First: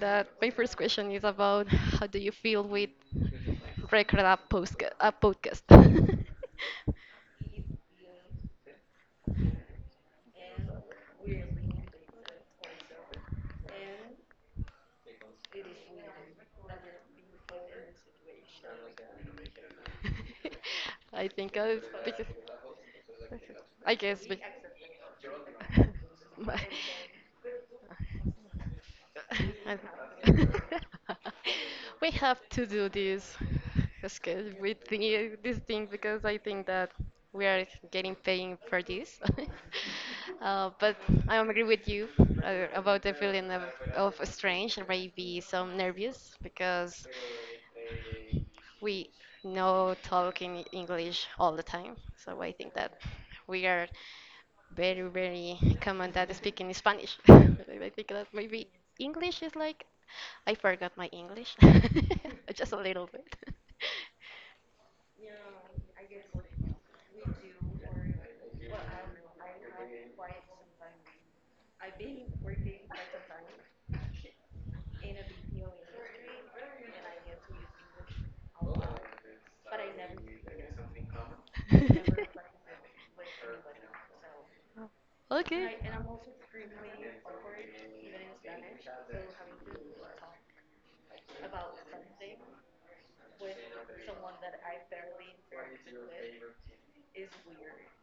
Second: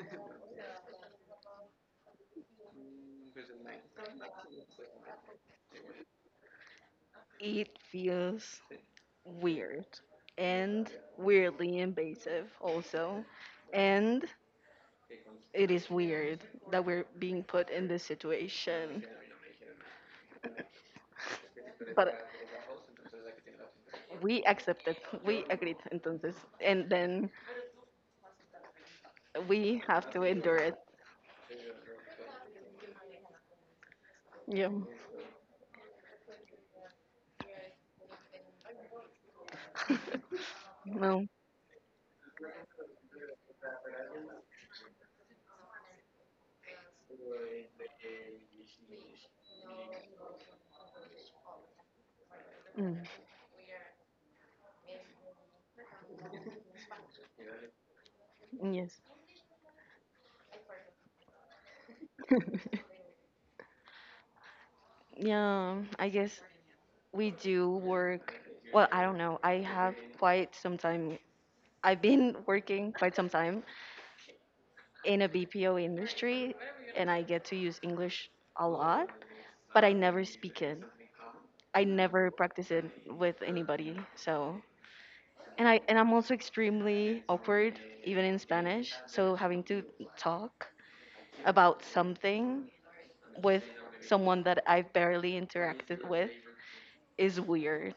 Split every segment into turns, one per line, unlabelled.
that my first question is about how do you feel with record a post a podcast?
It feels weird and weirdly invasive, also. And it is weird that we're being put in this situation.
I think it's
But
because I guess be-
we accepted, we agreed, entonces.
My-
And then we have to
And-
endure it.
we have to do this schedule
Yeah.
with this thing because I think that we are getting paying for this. But
No.
I agree with you about the feeling of strange and maybe some nervous because we know talking English all the time. So I think that
Mm.
we are very, very common that speaking in Spanish. I think that maybe
Yes.
English is like, I forgot my English, just a little bit.
Yeah, I guess we do work. Well, I don't know. I have quite some time. I've been working quite some time in a BPO industry, and I get to use English a lot, but I never speak it. I never practice it with anybody. So, and
Okay.
I and I'm also extremely awkward even in Spanish. So having to talk about something with someone that I've barely interacted with is weird.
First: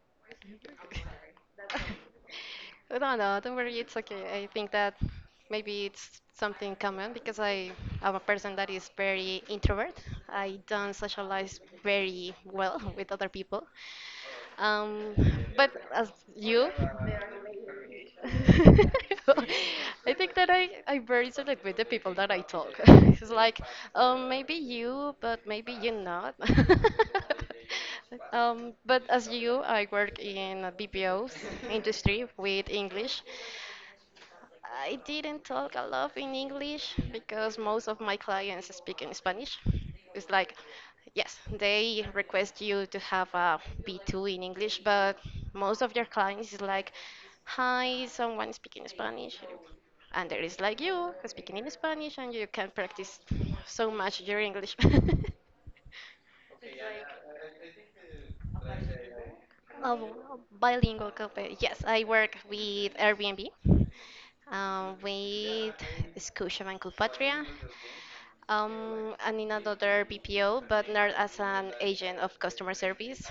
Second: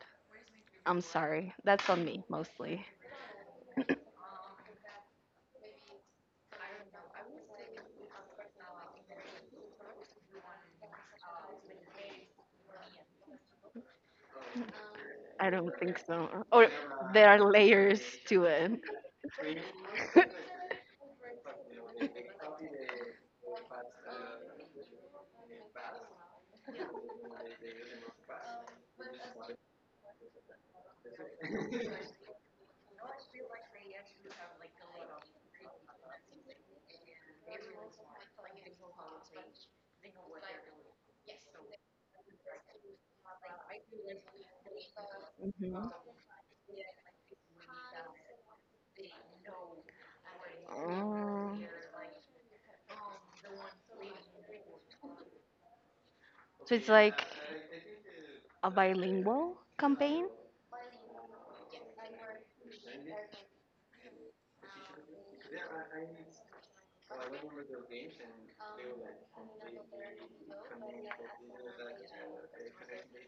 I'm sorry. That's on me mostly.
No, no, don't worry, it's okay. I think that maybe it's something common because I am a person that is very introvert. I don't socialize very well with other people. Um,
I
but
don't think
as
so.
you,
Or there are layers to it.
I think that I very select with the people that I talk. It's like, maybe you, but maybe you not. But as you, I work in a BPO industry with English. I didn't talk a lot in English because most of my clients speak in Spanish. It's like, yes, they request you to have a B2 in English, but most
Mhm.
of your clients is like, hi, someone speaking Spanish. And there is like you speaking
Oh.
in Spanish, and you can practice so much your English.
So it's like a bilingual
Of
campaign?
bilingual company. Yes, I work with Airbnb with Scotiabank Culpatria, and in another BPO, but not as an agent of customer service.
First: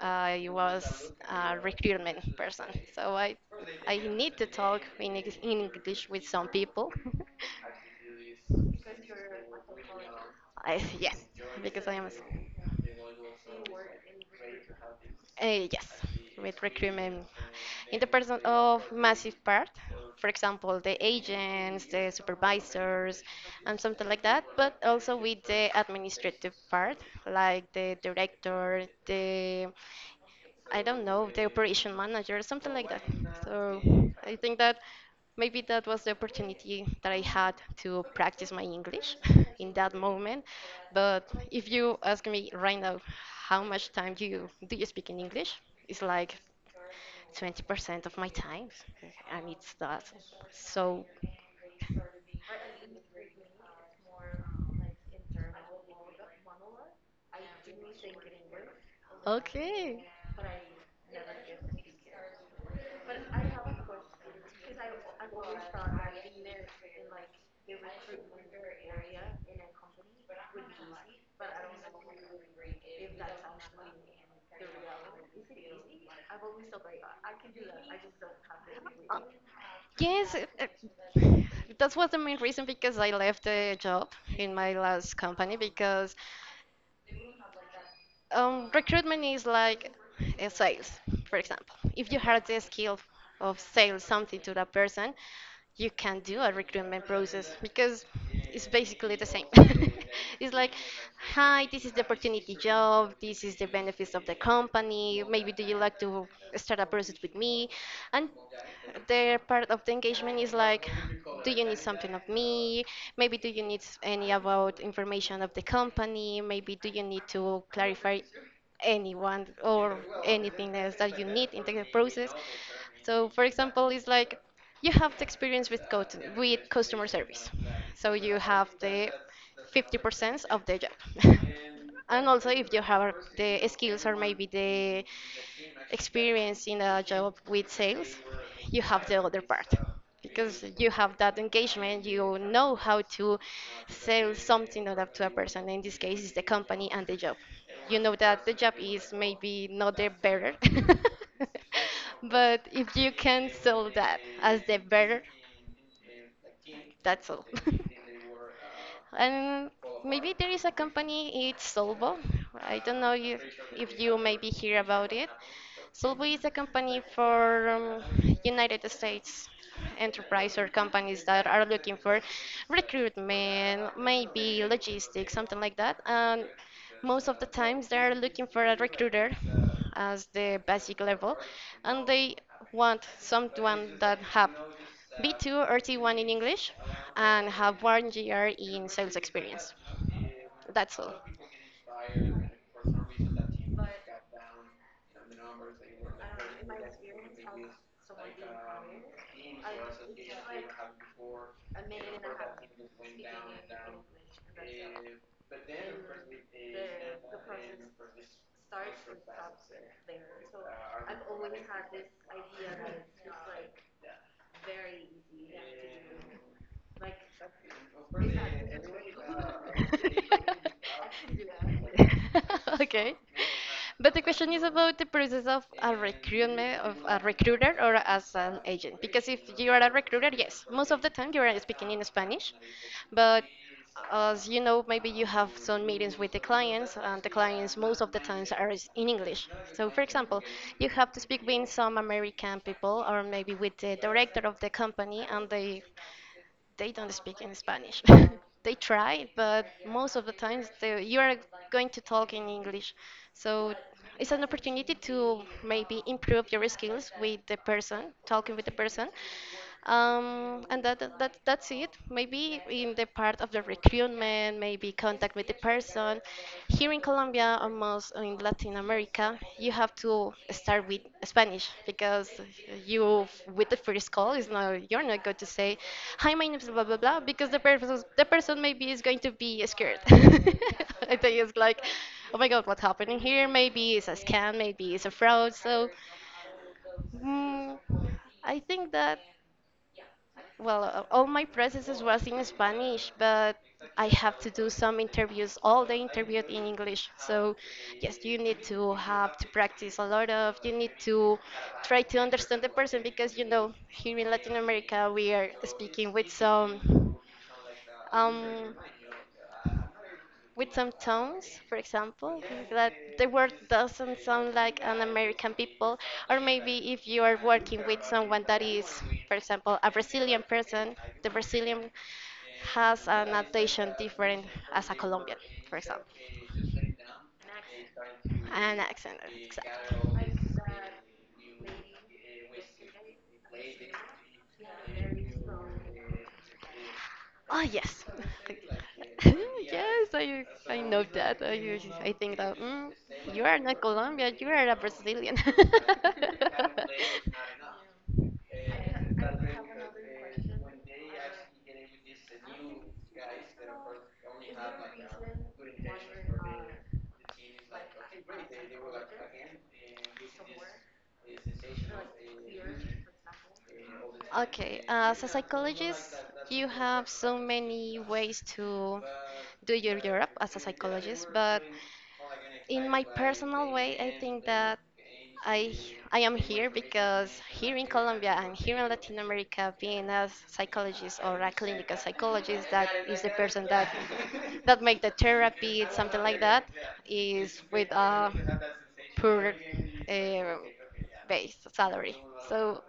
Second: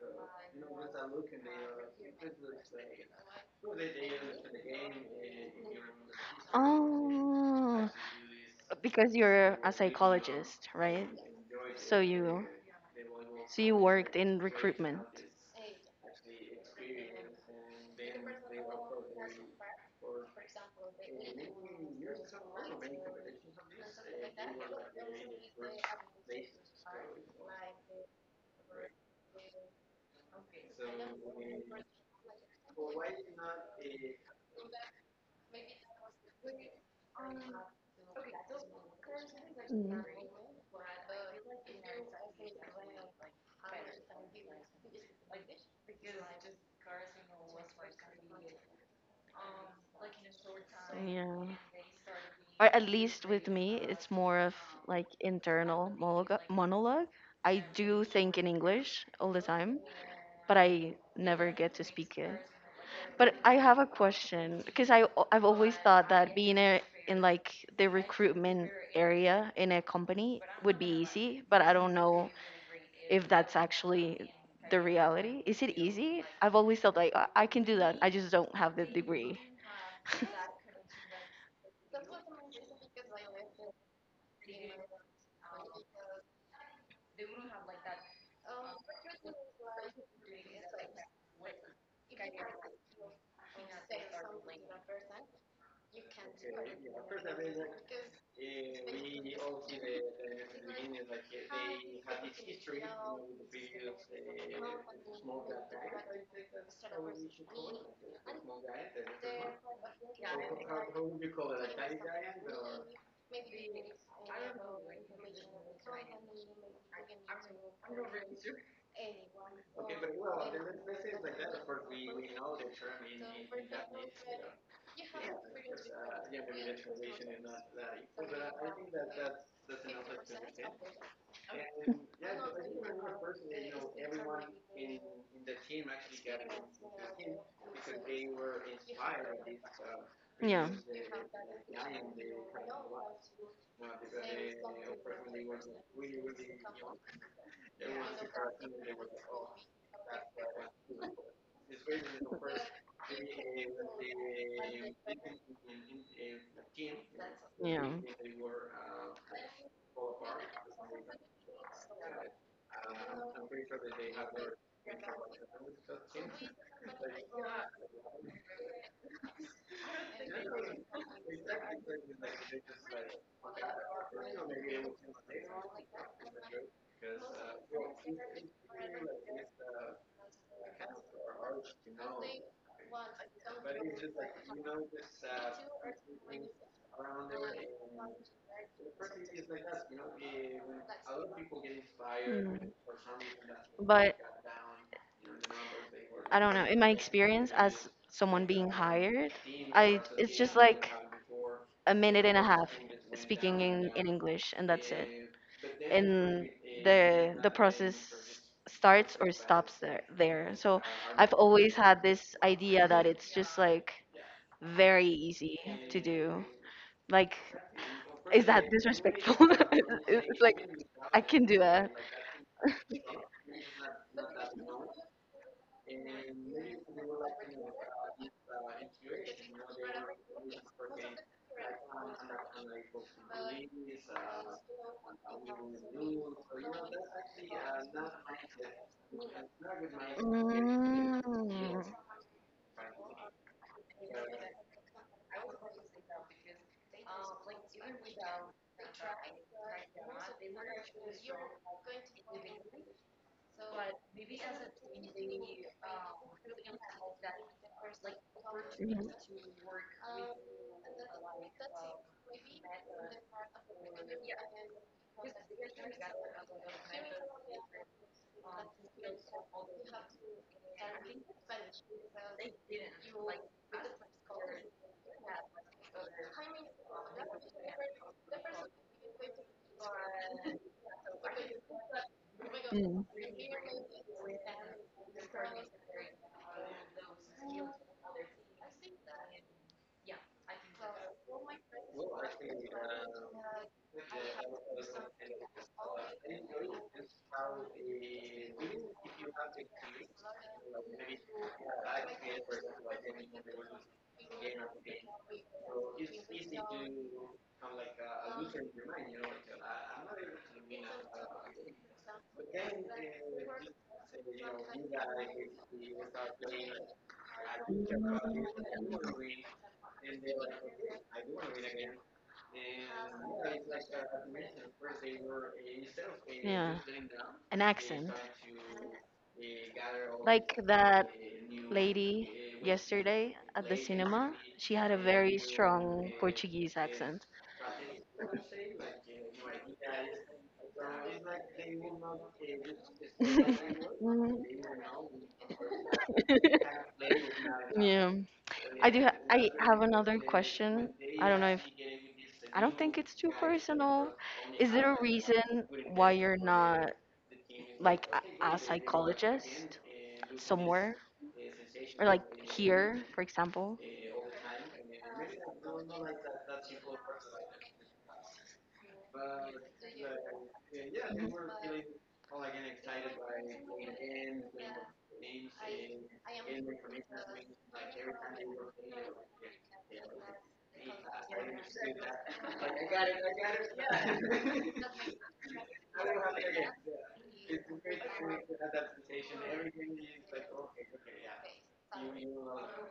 I was a recruitment person, so I need to talk in English with some people.
Oh, because you're a psychologist,
I,
right?
yes, because I
So
am.
you so you worked in recruitment.
Yes, with recruitment in the person of massive part, for example, the agents, the supervisors, and something like that, but also with the administrative part, like the director, the I don't know, the operation manager, something like that. So I think that maybe that was the opportunity that I had to practice my English in that moment. But if you ask me right now, how much time do you speak in English? It's like 20% of my time, and it's
um,
that. So
Yeah. Or at really least with me, it's more of, like, internal monologue. Like monologue. I do really think in English all the time,
okay.
but I never, yeah, get to speak it. But I really have a question because I've always thought that being a, in like the recruitment area in a company would be easy, but I don't know if that's actually the reality. Is it easy? I've always felt like, "I can do that. I just don't have the degree."
Yes, that was the main reason because I left the job in my last company because recruitment is like sales, for example. If you have the skill of sales something to that person, you can do a recruitment process because it's basically the same. It's like, hi, this is the opportunity job, this is the benefits of the company, maybe do you like to start a process with me? And the part of the engagement is like, do you need something of me? Maybe do you need any about information of the company? Maybe do you need to clarify anyone or anything else that you need in the process? So, for example, it's like you have the experience with go with customer service so you have the 50% of the job and also if you have the skills or maybe the experience in a job with sales you have the other part
Yeah.
because you have that engagement you know how to sell something or that to a person in this case is the company and the job you know that the job is maybe not the better. But if you can sell that as the better, that's all.
Yeah.
And maybe there is a company, it's Solvo. I don't know if you maybe hear about it. Solvo is a company for United States enterprise or companies that are looking for recruitment, maybe logistics, something like that. And most of the times they are looking for a recruiter as the basic level, and they want someone that have B2 or T1 in English and have one year in sales experience. That's all.
Hmm. But I don't know. In my experience as someone being hired, I it's just like a minute and a half speaking in English and that's it. And the process starts, so, or stops there. So, I've always had this idea that it's just like very easy to do. Like, is that disrespectful? It's like, I can do that.
Okay. But the question is about the process of a recruitment of a recruiter or as an agent. Because if you are a recruiter, yes, most of the time you are speaking in Spanish. But as you know, maybe you have some meetings with the
Mm.
clients, and the clients most of the times are is in English. So, for example, you have to
Mhm.
speak with some American people or maybe with the director of the company, and they don't speak in Spanish. They try, but most of the times they, you are going to talk in English. So it's an opportunity to maybe improve your skills with the person, talking with the person, and that, that's it. Maybe in the part of the recruitment, maybe contact with the person. Here in Colombia, almost in Latin America, you have to start with Spanish because you with the first call is not you're not going to say, "Hi, my name is blah blah blah," because the person maybe is going to be scared. I think it's like, "Oh my God, what's happening here?" Maybe it's a scam, maybe it's a fraud. So. mm, I think that well, all my processes was in Spanish, but I have to do some interviews, all the interviews in English. So, yes, you need to have to practice a lot of, you need to try to understand the person because, you know, here in Latin America, we are speaking um, with some tones, for example, that the word doesn't sound like an American people, or maybe if you are working with someone that is, for example, a Brazilian person, the Brazilian has an adaptation different as a Colombian, for
Mm.
example,
Yeah. An accent.
an accent, exactly.
Like that lady yesterday at the cinema, she had a very strong Portuguese accent.
Oh yes, yes, I know that. I think that you are not Colombian, you are a
Mhm.
Brazilian.
Yeah. I do. I have another question. I don't know if— I don't think it's too personal. Is there a reason why you're not, like, a psychologist somewhere, or like here, for example?
Okay, as a psychologist, you have so many ways to do your job as a psychologist, but
Mhm.
in my personal way, I think that I I am here because here in Colombia and here in Latin America, being a psychologist or a clinical psychologist, that is the person that make the therapy, something like that, is with a poor uh, base salary. So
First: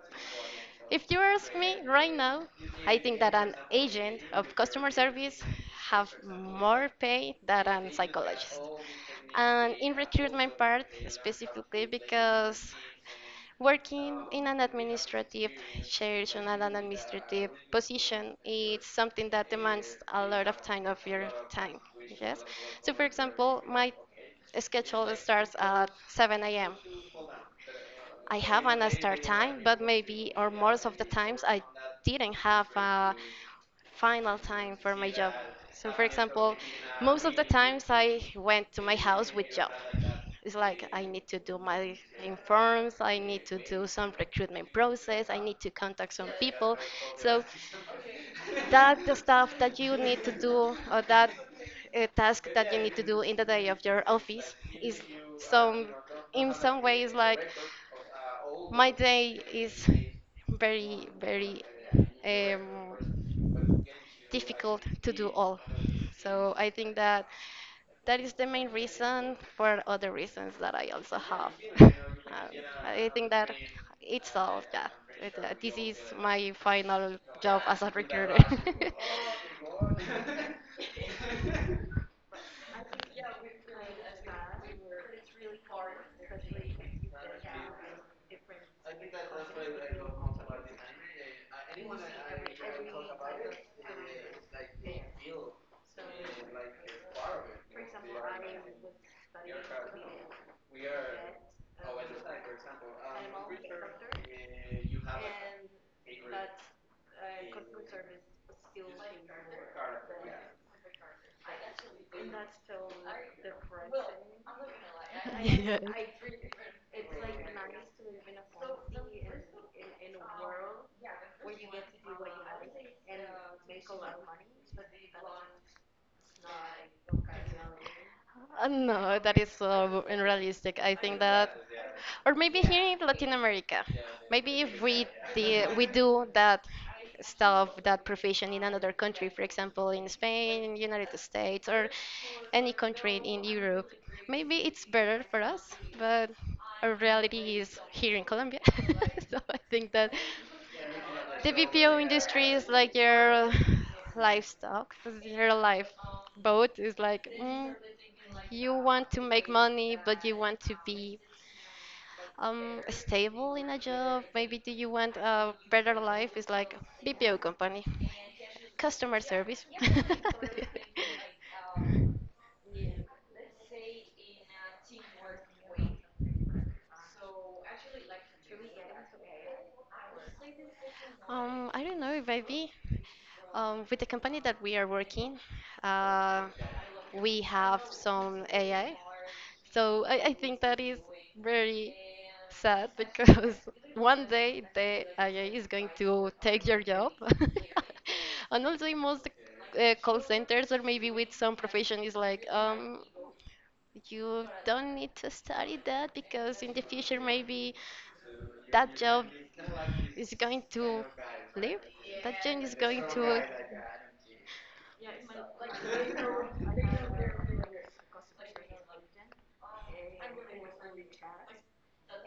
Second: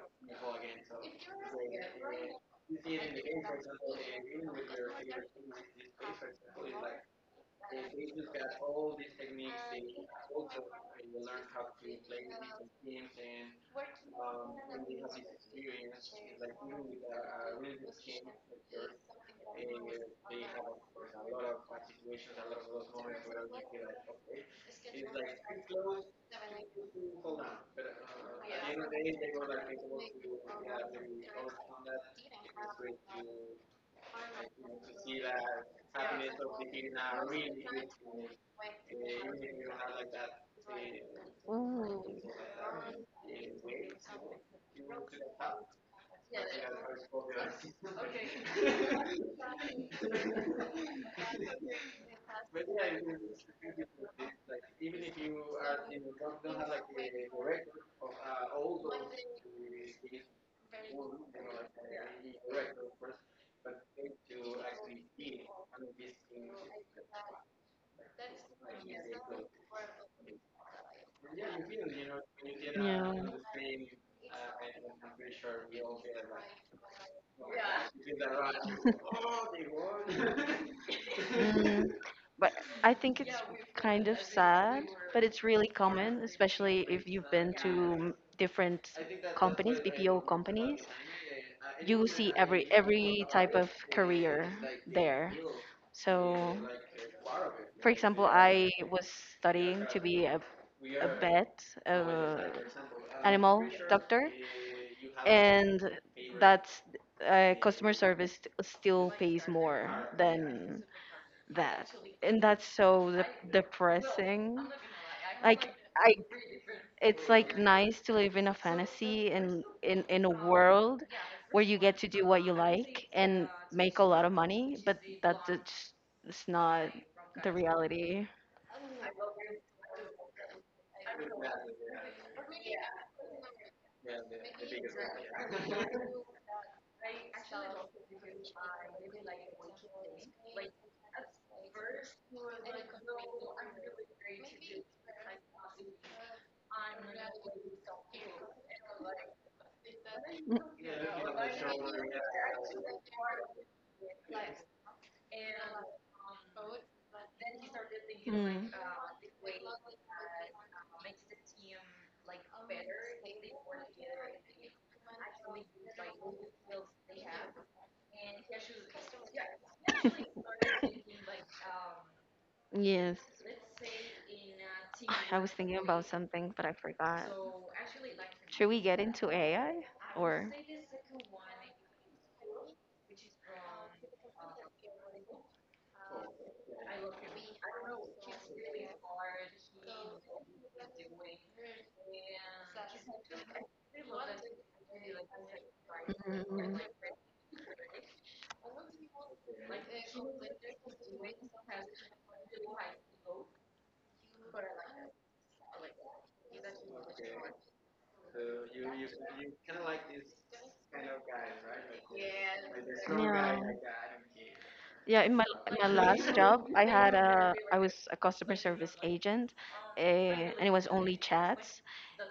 if you ask me right now, I think that an agent of customer service have more pay than a psychologist. And in recruitment part, specifically because working in an administrative chairs and an administrative position it's something that demands a lot of time of your time. Yes. So, for example, my schedule starts at 7 a.m. I have an start time, but maybe or most of the times I didn't have a final time for my job. So, for example, most of the times I went to my house with job. It's like I need to do my
Ooh.
informs, I need to do some recruitment process, I need to contact some people. So that the stuff that you need to do or that task that you need to do in the day of your office is some in some ways like my day is very, very um, difficult to do all. So I think that that is the main reason for other reasons that I also have. Uh, I think
Yeah.
that it's all, yeah. This is my final job as a recruiter.
Mm, but I think it's kind of sad, but it's really common, especially if you've been to different companies, BPO companies. You see every type of career there. So, for example, I was studying to be a vet, a animal doctor, and that's customer service still pays more than that, and that's so depressing. Like
Yeah.
I, it's like nice to live in a fantasy and in a world where you get to do what you like and make a lot of money, but that's just— it's not the reality.
No, that is so unrealistic. I think that, or maybe here in Latin America, maybe if we we do that stuff that profession in another country, for example, in Spain, United States, or any country in Europe. Maybe it's better for us, but our reality is here in Colombia. So I think that the BPO industry is like your livestock, is your life boat. Is like you want to make money, but you want to be stable in a job. Maybe do you want a better life? It's like BPO company. Customer service.
Yes. I was thinking about something, but I forgot. Should we get into AI or?
I don't know if I be with the company that we are working, uh, we have some AI. So I think that is very sad because one day the AI is going to take your job. And also in most call centers or maybe with some profession is like, you don't need to study that because in the future maybe that
Mm.
job is going to leave. That job is going to
Yeah. Yeah, in my last job, I was a customer service agent, and it was only chats,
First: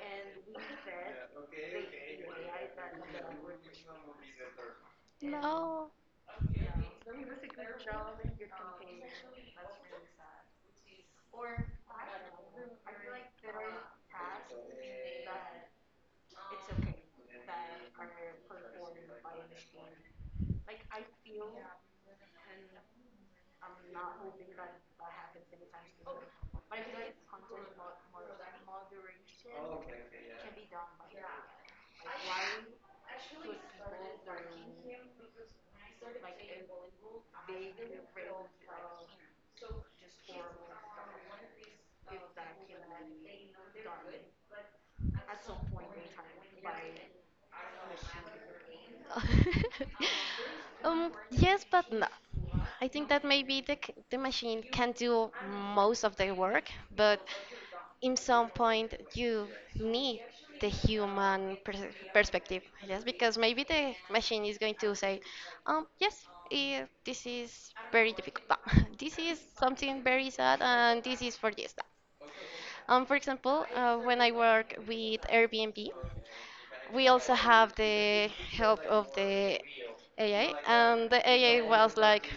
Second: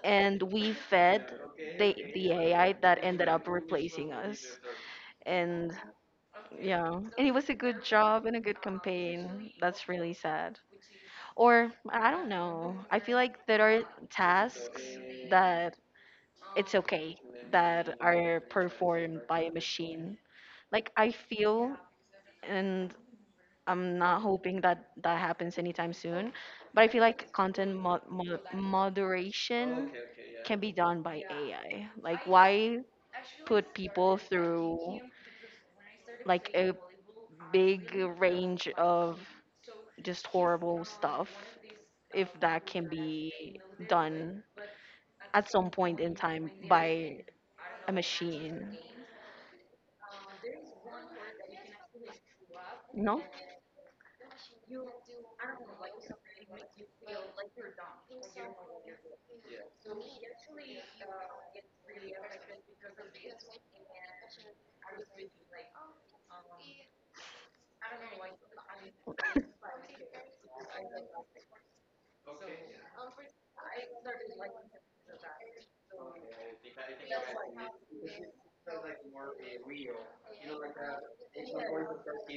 and we fed the AI that ended up replacing us, and,
no.
yeah, and it was a good job and a good campaign. That's really sad. Or I don't know. I feel like there are tasks that it's okay that are performed by a machine. Like, I feel, and I'm not hoping that that happens anytime soon, but I feel like content moderation can be done by AI. Like, why put people through like a big range of just horrible stuff if that can be done at some point in time by a machine.
Yes, but no. I think
No?
that maybe the machine can do most of the work, but in some point you need the human perspective yes, because maybe the machine is going to say um yes this is very difficult, but this is something very sad and this is for this for example, when I work with airbnb we also have the help of the AI, and the AI was like,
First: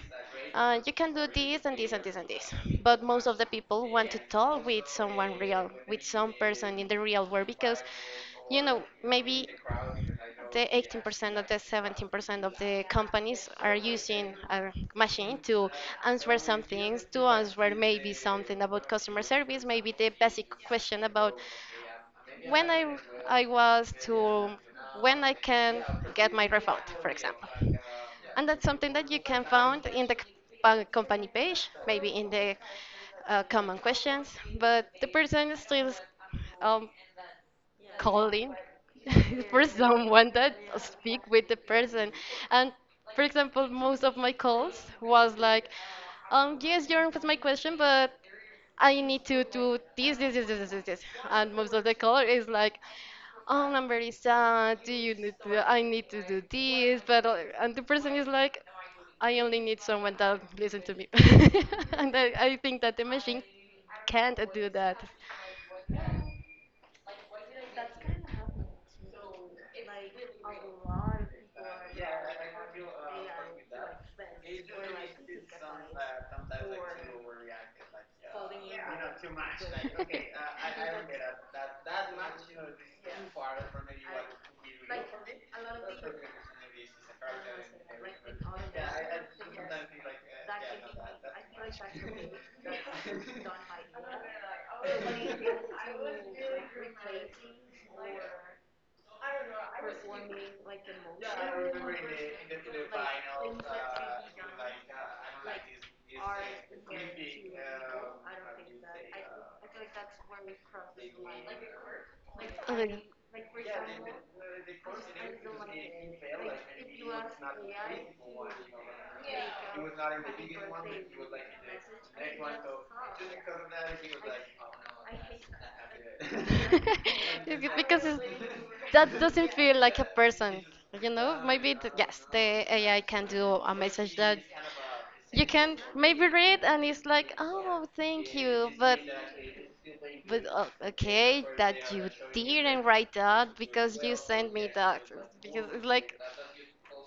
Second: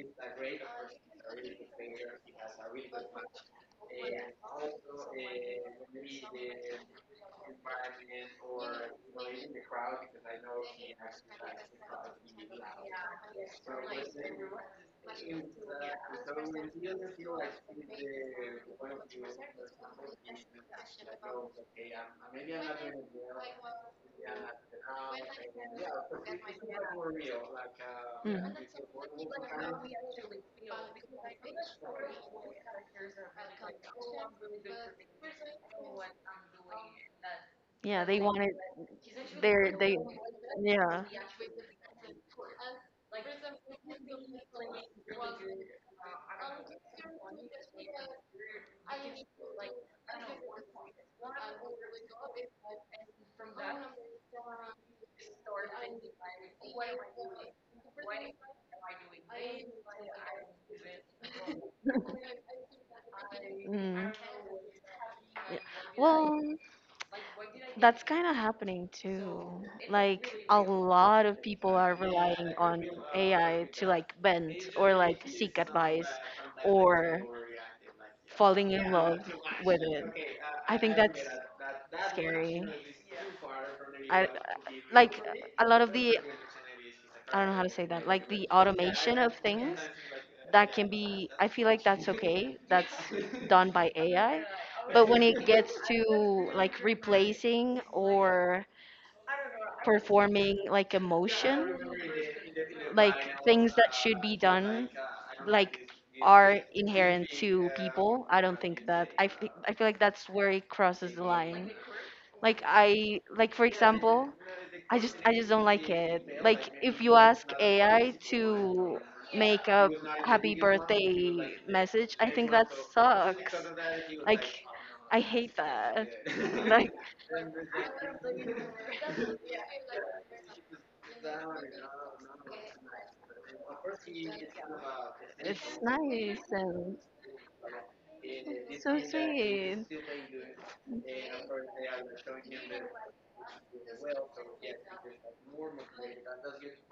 you can do this and this and this and this. But most of the people want to talk with someone real, with some person in the real world, because, you know, maybe the 18% or the 17% of the companies are using a machine to answer some things, to answer maybe something about customer service, maybe the basic question about when I was to when I can get my refund, for example. And that's
Mm.
something that you can find in the company page, maybe in the common questions, but the person is still um,
Yeah, they
calling
wanted
for
their, they,
someone that
yeah.
speak with the person. And for example, most of my calls was like, yes, you answered my question, but I need to do this, this, this, this, this, this. This." And most of the call is like, oh, I'm very sad. Do you need to, I need to do this, but and the person is like, I only need someone that listen to me, and I think that the machine
Mm.
can't do that.
Yeah. Well, that's kind of happening too. Like, a lot of people are relying on AI to, like, bend or, like, seek advice, or falling in love with it.
Okay.
I think that's scary. I— like, a lot of the— I don't know how to say that. Like, the automation of things that can be, I feel like, that's okay. That's done by AI, but when it gets to like replacing or performing like a motion, like things that should be done, like, are inherent to people. I don't think that I feel like that's where it crosses the line. Like, I— like, for example, I just don't like it. Like, if you ask AI to make a happy birthday message, I think that sucks. Like, I hate that. Like,
It's because it's that doesn't feel like a person, you know? Maybe, it, yes, the AI can do a message that you can
It's
maybe
nice
read and it's
and
like, oh, thank you,
it's so sweet.
but okay, that you didn't write that because you sent me that. Because it's like,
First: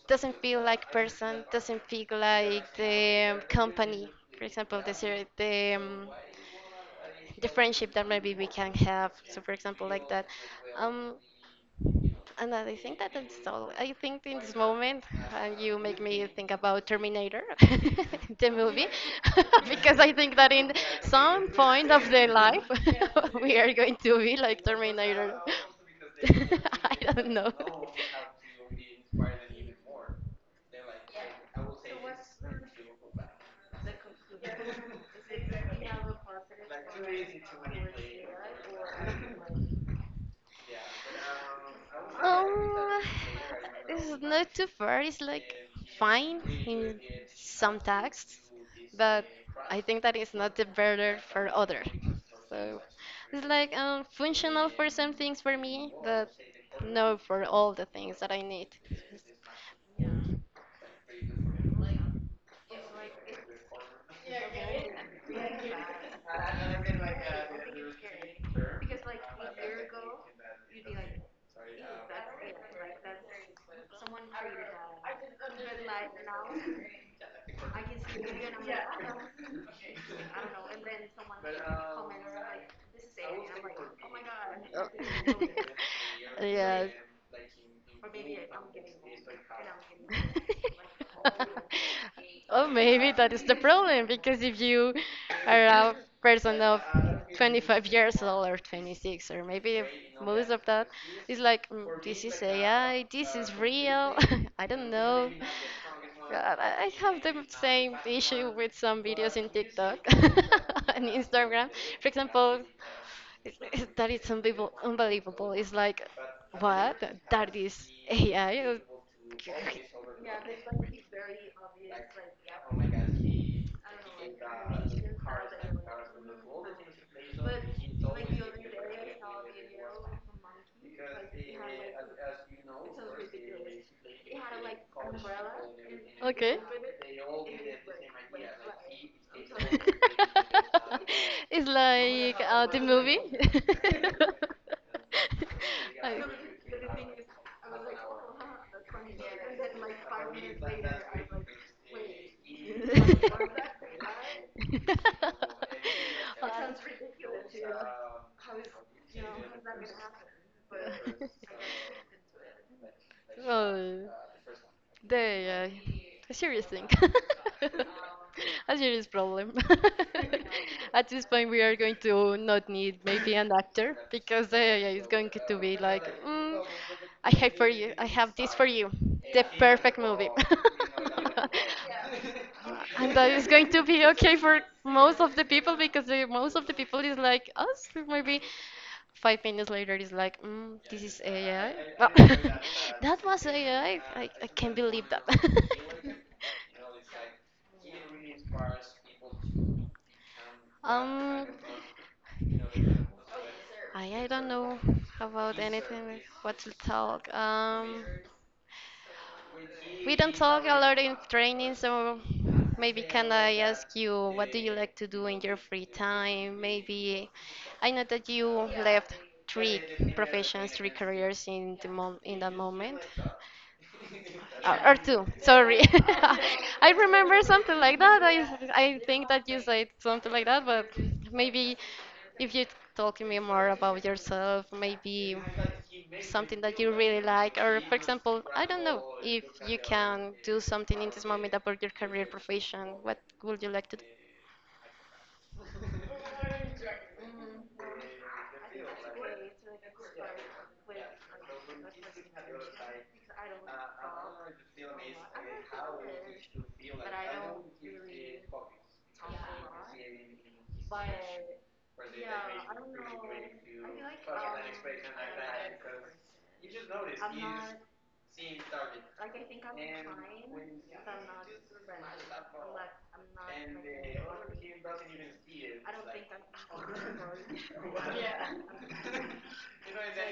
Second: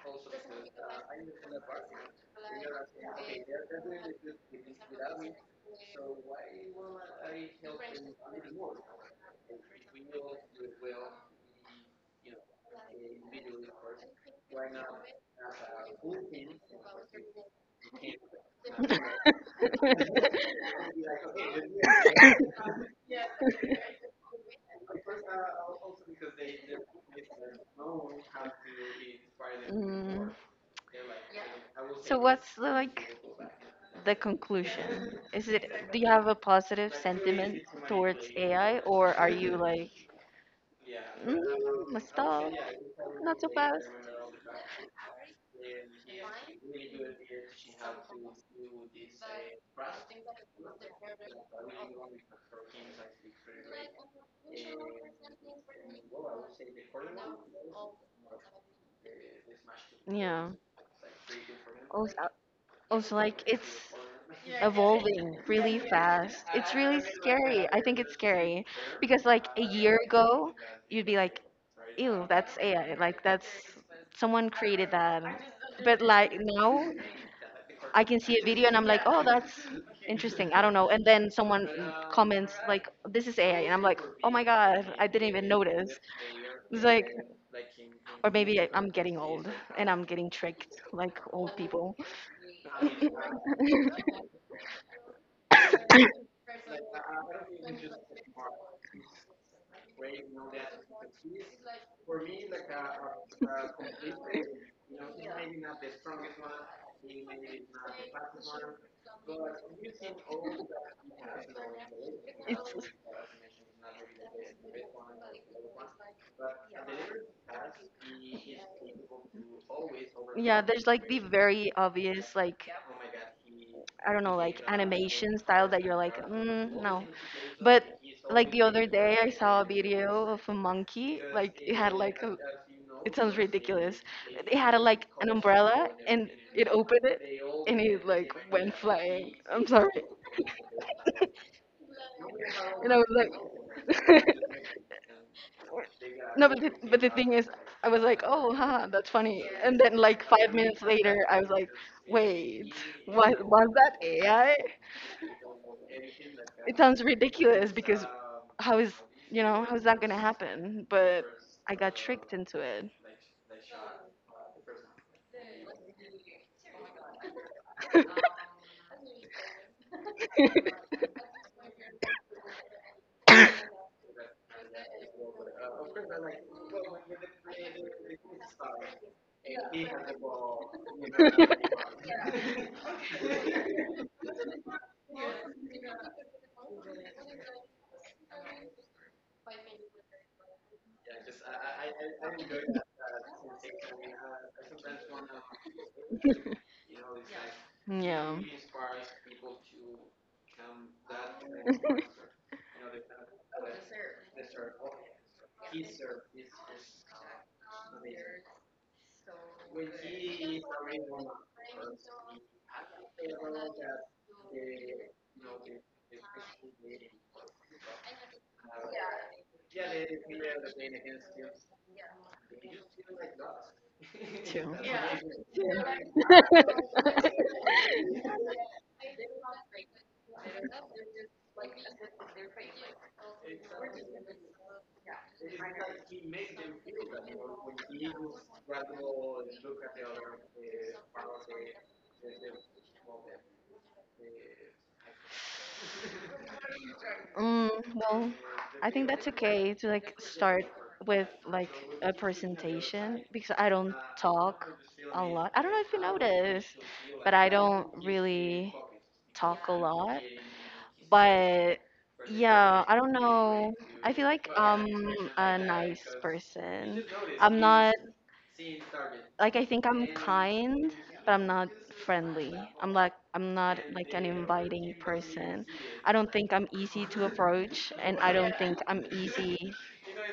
doesn't feel like person, doesn't feel like the company. For example, the series, the friendship that maybe we can have. So, for example, like that. Um, and I think that that's all. I think in this moment, you make me think about Terminator, the movie, because I think that in some point of the life, we are going to be like Terminator. I don't know.
Mm. So what's, like, the conclusion? Is it do you have a positive sentiment towards AI, or are you like, mm, must stop,
Um,
not so fast?
it's not too fair. It's like fine in some texts, but I think that it's not the better for other. So it's like functional for some things for me, but no for all the things that I need.
Yeah. Oh, also, like, it's evolving really fast. It's really scary. I think it's scary because, like, a year ago, you'd be like, "Ew, that's AI. Like, that's someone created that." But, like, now, I can see a video and I'm like, "Oh, that's interesting. I don't know." And then someone comments like, "This is AI," and I'm like, "Oh my god, I didn't even notice." It's
Yeah.
like, or maybe I'm getting old and I'm getting tricked like old people.
Oh, maybe that is the problem because if you are a person of 25 years old, or 26, or maybe most of that is like, "Mm, this is AI, this is real." I don't know. God, I have the same issue with some videos in TikTok and Instagram. For example,
It's
that is unbelievable. Unbelievable. It's like, what? That is AI?
Yeah, there's, like, the very obvious, like, I don't know, like animation style that you're like, mm, no. But, like, the other day, I saw a video of a monkey. Like, it had like a— it sounds ridiculous. It had a, like, an umbrella and it
Okay.
opened it and it, like, went flying. I'm sorry.
It's like the
And I was
movie.
like,
I-
no, but the thing is, I was like, oh, haha, that's funny. And then, like, 5 minutes later, I was like, wait, was that AI? It
Uh,
sounds ridiculous because how is how is that gonna happen? But I got tricked into it.
Oh, there, a serious thing. A serious problem. At this point, we are going to not need maybe an actor because the AI is going to be like, mm, I have for you, I have this for you, the perfect movie. And that is going to be okay for most of the people because the, most of the people is like us, maybe five minutes later, it's like, mm, this is AI. Oh, that was AI. I can't believe that.
Yeah.
Um, I don't know about anything. What to talk? We don't talk a lot in training, so maybe can I ask you what do you like to do in your free time? Maybe I know that you left three professions, three careers in the mom in that moment.
True.
Or two, sorry. I remember something like that. I think that you said something like that, but maybe if you talk to me more about yourself, maybe something that you really like, or for example, I don't know if you can do something in this moment about your career profession, what would you like to do?
Mm, well, I think that's okay to, like, start with, like, a presentation because I don't talk a lot. I don't know if you noticed, but I don't really talk a lot. But, yeah, I don't know. I feel like I'm a nice person. I'm not— like, I think I'm kind, but I'm not friendly. I'm, like, I'm not, like, an inviting person. I don't think I'm easy to approach, and I don't think I'm easy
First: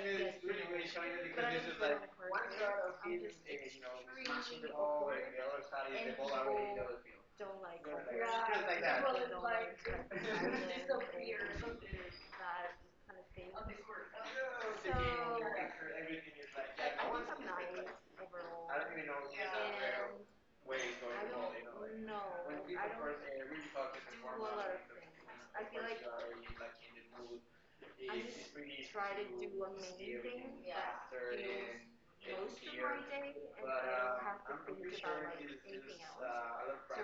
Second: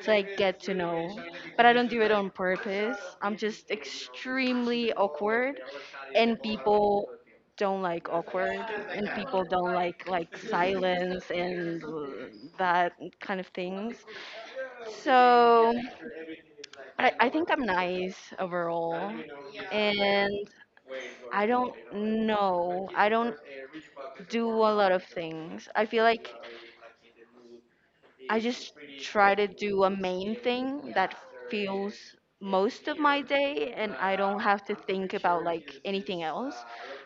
to, like, get to know. But I don't do it on purpose. I'm just extremely awkward, and people don't like awkward, and people don't like silence and that kind of things. So I think I'm nice overall. And I don't know. I don't do a lot of things. I feel like I just try to do a main thing that feels most of my day, and I don't have to think about, like, anything else.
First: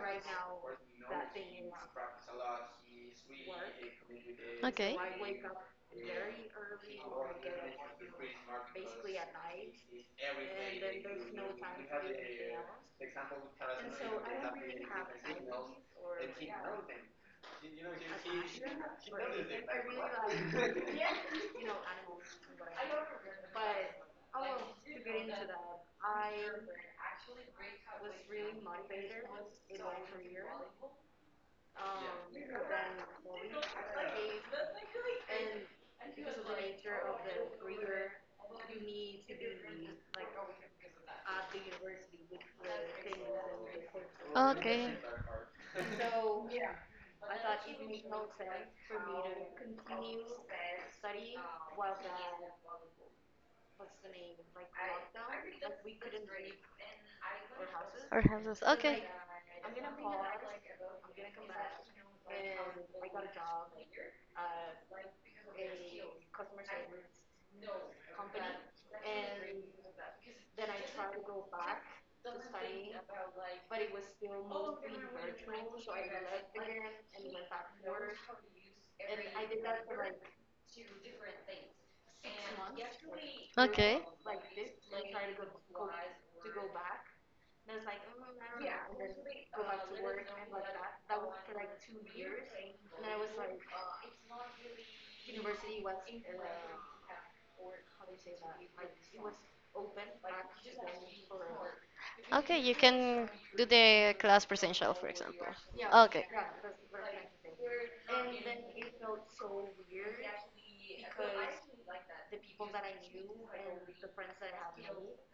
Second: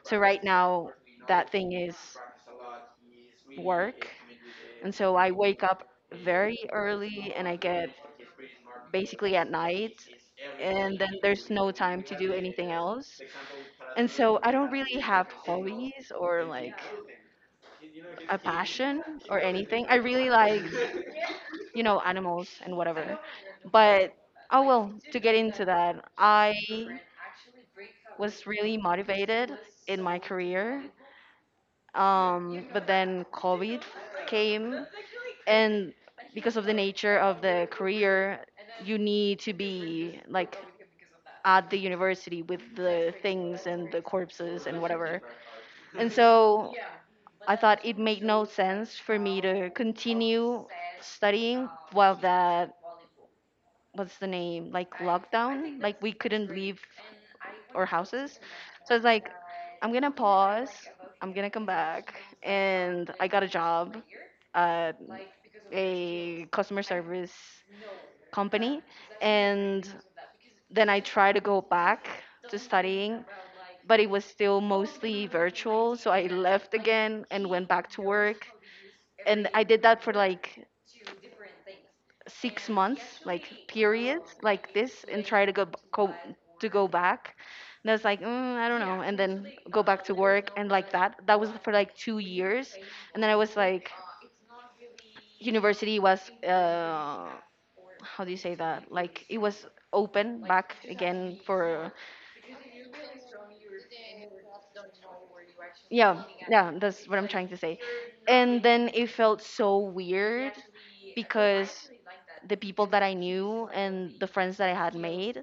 So right now that thing is work. And
Okay.
so I wake up very early, and I get basically at night, and then there's no time to do anything else. And so I don't really have hobbies or, like, a passion or anything. I really like animals and whatever. But, oh, well, to get into that, I was really motivated in my career. But then COVID came, and because of the nature of the career, you need to be, like, at the university with the things and the corpses and
Okay.
whatever. And so I thought it made no sense for me to continue studying while that— what's the name, like, lockdown, like, we couldn't leave our
Or
houses.
houses.
So
Okay.
it's like, I'm gonna pause, I'm gonna come back. And I got a job at a customer service company, and then I try to go back to studying, but it was still mostly virtual, so I left again and went back to work. And I did that for like 6 months, like,
Okay.
periods like this, and try to go, go to go back. And I was like, mm, I don't know. And then go back to work. And, like, that, that was for like 2 years. And then I was like, university was, how do you say that, like, it was open back again for—
Okay, you can do the class presential, for example.
yeah,
Okay.
yeah, that's what I'm trying to say. And then it felt so weird because the people that I knew and the friends that I had made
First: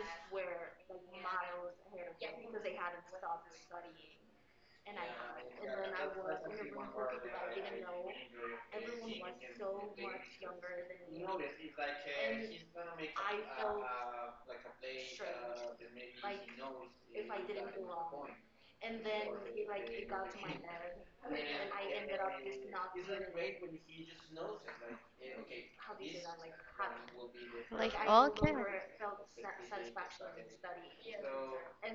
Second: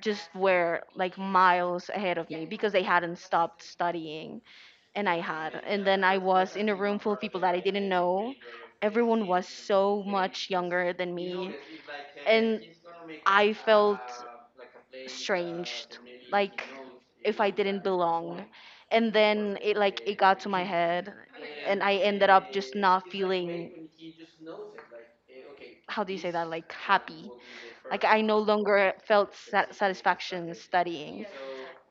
just were, like, miles ahead of me because they hadn't stopped studying, and I had. And then I was in a room full of people that I didn't know. Everyone was so much younger than me. And I felt strange, like if I didn't belong, and then it got to my head, and I ended up just not feeling— how do you say that, like, happy. Like, I no longer felt satisfaction studying,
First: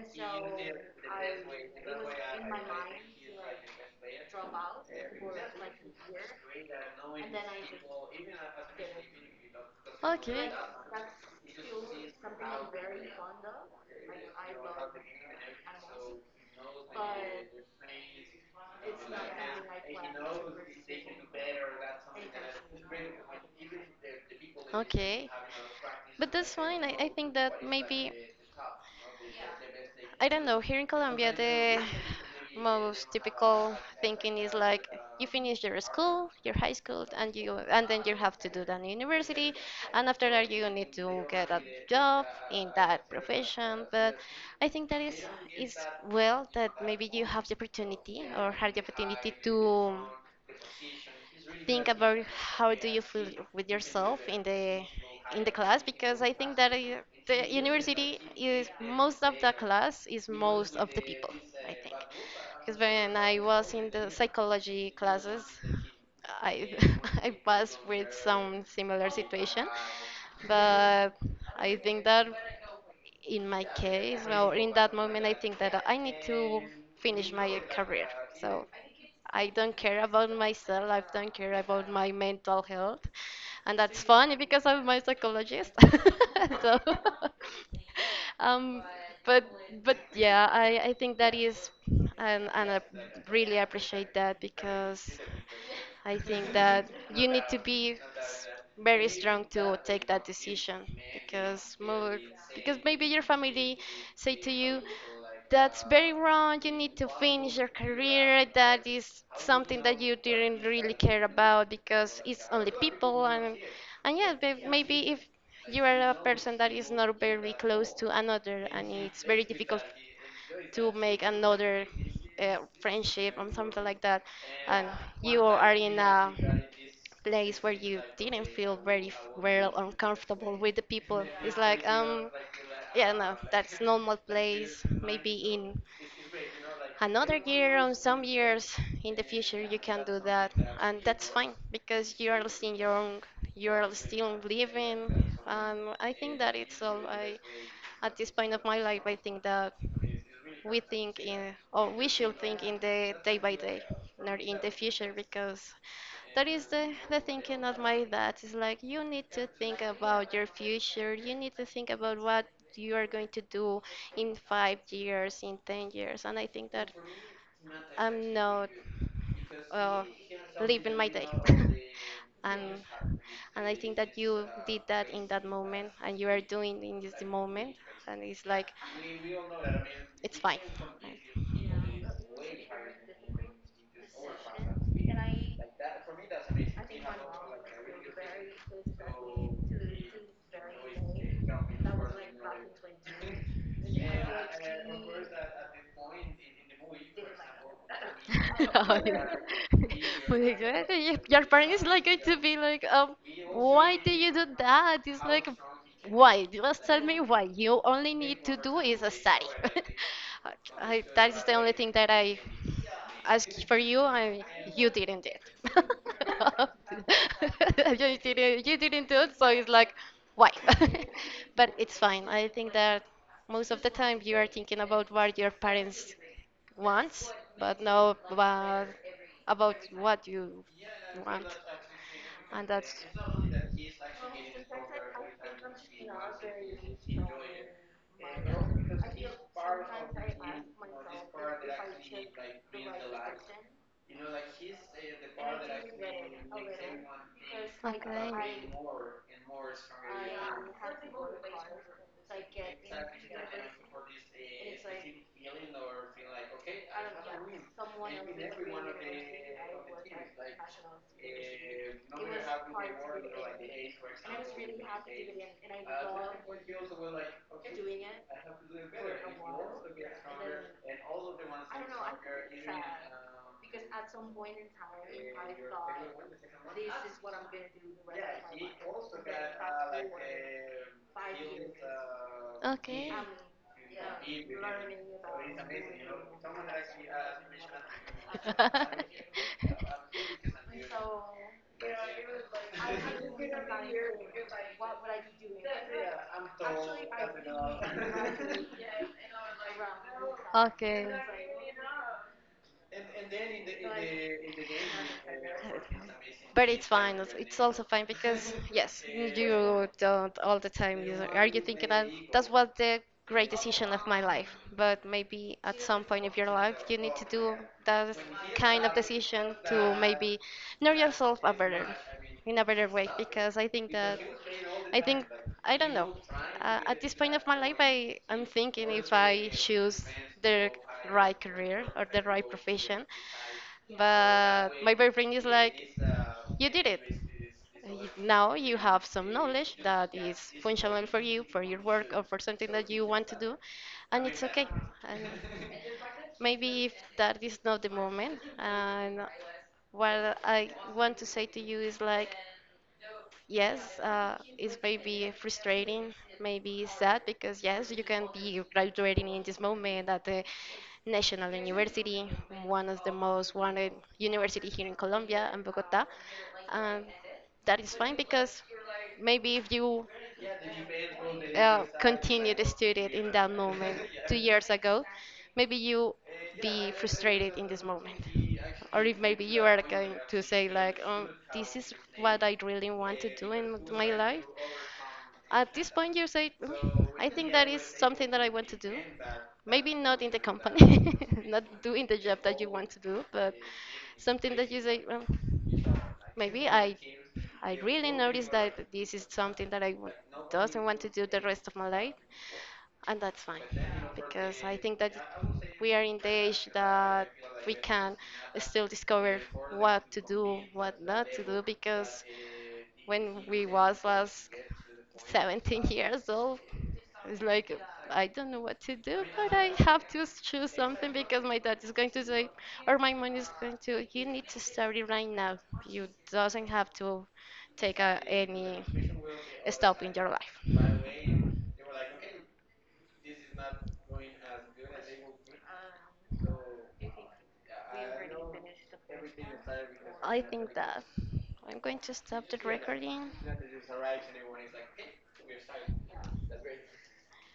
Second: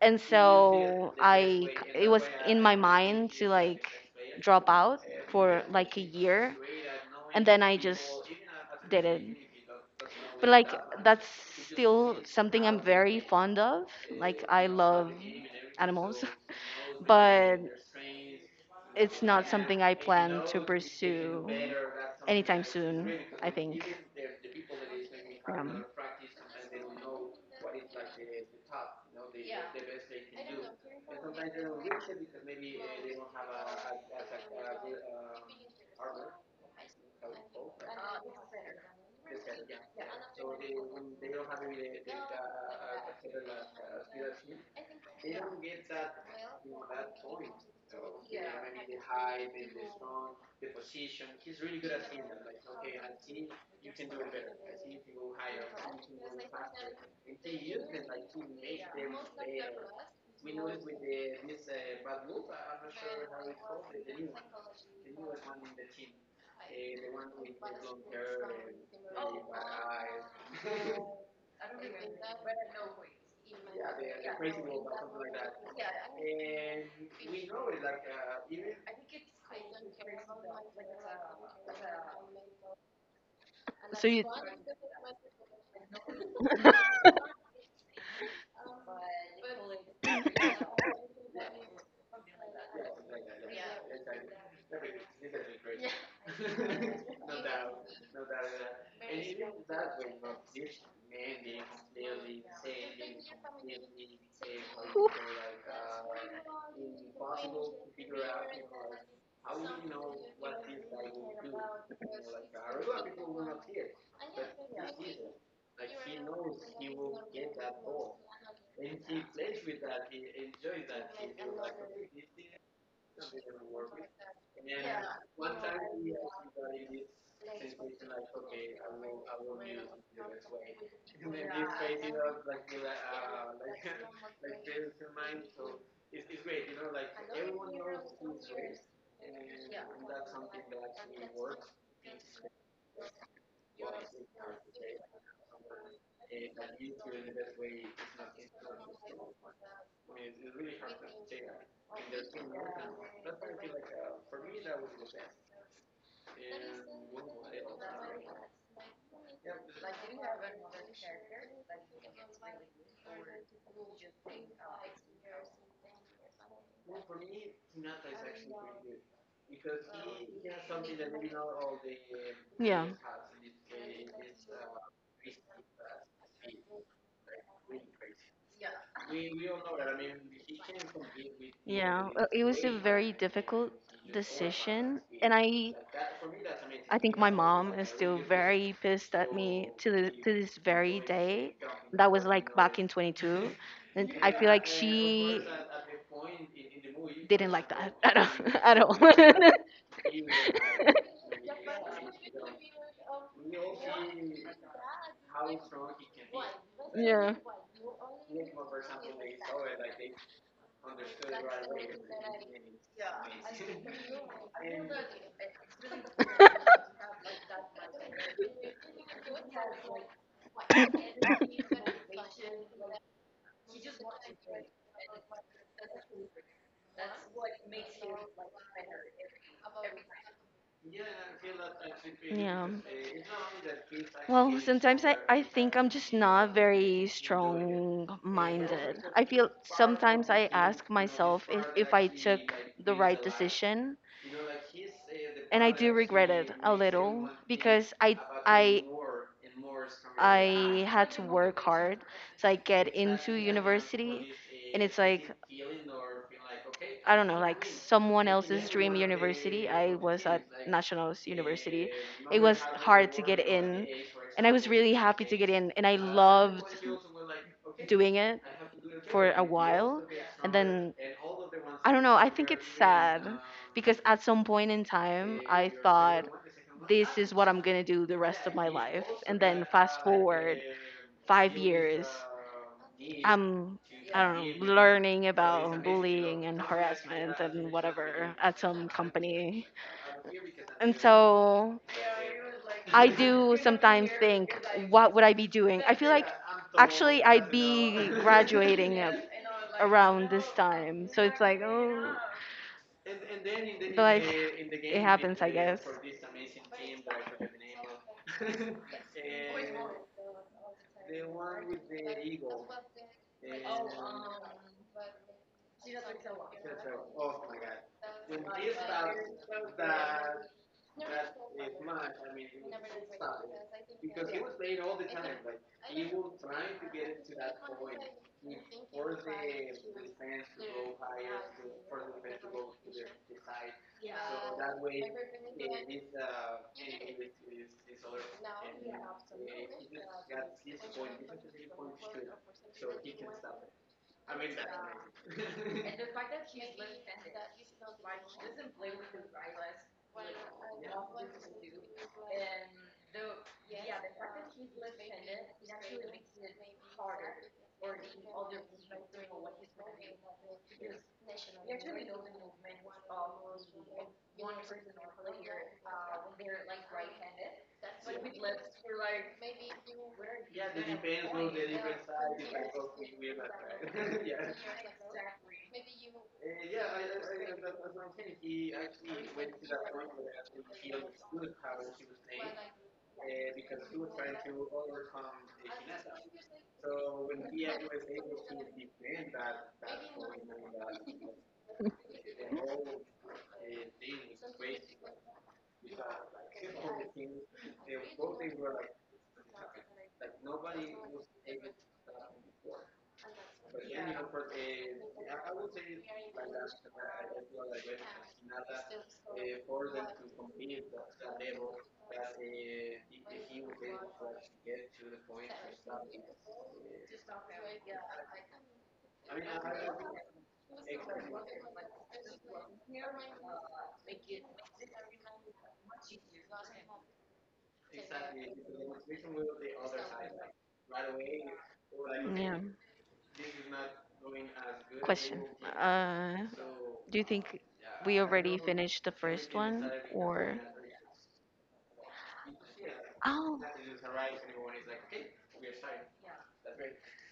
and so it was in my mind to, like, drop out for, like, a year, and then I just did it. But, like, that's still something I'm very fond of. Like, I love animals, but it's not something I plan to pursue anytime soon, I think.
Okay.
Um,
But that's fine. I think that maybe, I don't know, here in Colombia, the most typical thinking is like you finish your school, your high school, and you and then you have to do that in university, and after that you need to get a job in that profession. But I think that is well that maybe you have the opportunity or had the opportunity to think about how do you feel with yourself in the class, because I think that the university is most of the class is most of the people I think, because when I was in the psychology classes I I passed with some similar situation, but I think that in my case or in that moment I think that I need to finish my career, so I don't care about myself, I don't care about my mental health, and that's
so you,
funny because I'm my psychologist. So um, but but yeah, I think that is, and I really appreciate that, because I think that you need to be very strong to take that decision, because more because maybe your family say to you
Oof.
that's very wrong, you need to finish your career, that is something that you didn't really care about because it's only people, and yeah, but maybe if you are a person that is not very close to another, and it's very difficult to make another friendship or something like that. And you are in a place where you didn't feel very well or comfortable with the people. It's like, yeah, no, that's normal place. Maybe in another year or some years in the future you can do that, and that's fine because you are seeing your own, you're still living. And I think that it's all. I, at this point of my life, I think that we think in, or we should think in the day by day, not in the future, because that is the thinking of my dad. It's like you need to think about your future. You need to think about what you are going to do in five years, in 10 years. And I think that I'm not uh, live in my day. and
Yeah.
and I think that you did that in that moment, and you are doing in this moment, and it's like it's fine. Right?
Yeah, it was a very difficult decision, and I think my mom, like, is really still very pissed at me to this very day. That was, like, back in 22, and I feel, yeah, like she didn't like that at all, at all.
Oh, yeah. But exactly, yeah, your parents like going to be like, why do you do that? It's like, why? Just tell me
Yeah.
why. You only need to do is a study. I, that is the only thing that I asked for you, and you didn't do it. You didn't do it, so it's like, why? But it's fine. I think that most of the time, you are thinking about what your parents want, but not about, about what you want. And
Yeah.
that's
Well, sometimes I think I'm just not very strong minded. I feel sometimes I ask myself if I took the right decision, and I do product regret it a little, because
okay.
I it I had to work hard. So I get into university, and it's like, I don't, I'm, know, like, someone else's dream university. I was at Nationals University. It was hard to get in, and I was really happy to get in, and I loved doing it for a while, and then, I don't know, I think it's sad because at some point in time I thought, this is what I'm going to do the rest of my life, and then fast forward 5 years,
Okay.
I'm I don't know, learning about bullying and harassment and whatever at some company. And so I do sometimes think, what would I be doing? I feel like actually I'd be graduating around this time. So it's like, oh, but, like, it
Okay.
happens, I guess.
But it's fine. It's also fine because yes, you don't all the time. You are you thinking that that's what the great decision of my life? But maybe at some point of your life, you need to do that kind of decision to maybe know yourself a better, in a better way. Because I think that I think I don't know. At this point of my life, I'm thinking if I choose the right career or the right profession, but my boyfriend is like, you did it. Now you have some knowledge that is functional for you, for your work, or for something that you want to do, and it's okay. And maybe if that is not the moment, and what I want to say to you is like, yes, it's maybe frustrating, maybe sad, because yes, you can be graduating in this moment at the National University, one of the most wanted university here in Colombia and Bogota. Um, that is fine because maybe if you continue to study it in that moment two years ago, maybe you be frustrated in this moment. Or if maybe you are going to say like, this is what I really want to do in my life. At this point, you say, "Mm, I think that is something that I want to do. Maybe not in the company, not doing the job that you want to do, but something that you say, well, maybe I really noticed that this is something that I doesn't want to do the rest of my life, and that's fine, because I think that we are in the age that we can still discover what to do, what not to do, because when we was last 17 years old it's like, I don't know what to do, but I have to choose something because my dad is going to say, or my mom is going to, you need to study right now. You doesn't have to take a, any stop in your life.
Yeah. Question. Uh, do you think we already finished the first one,
I
or?
think that I'm going to stop the recording.
Oh.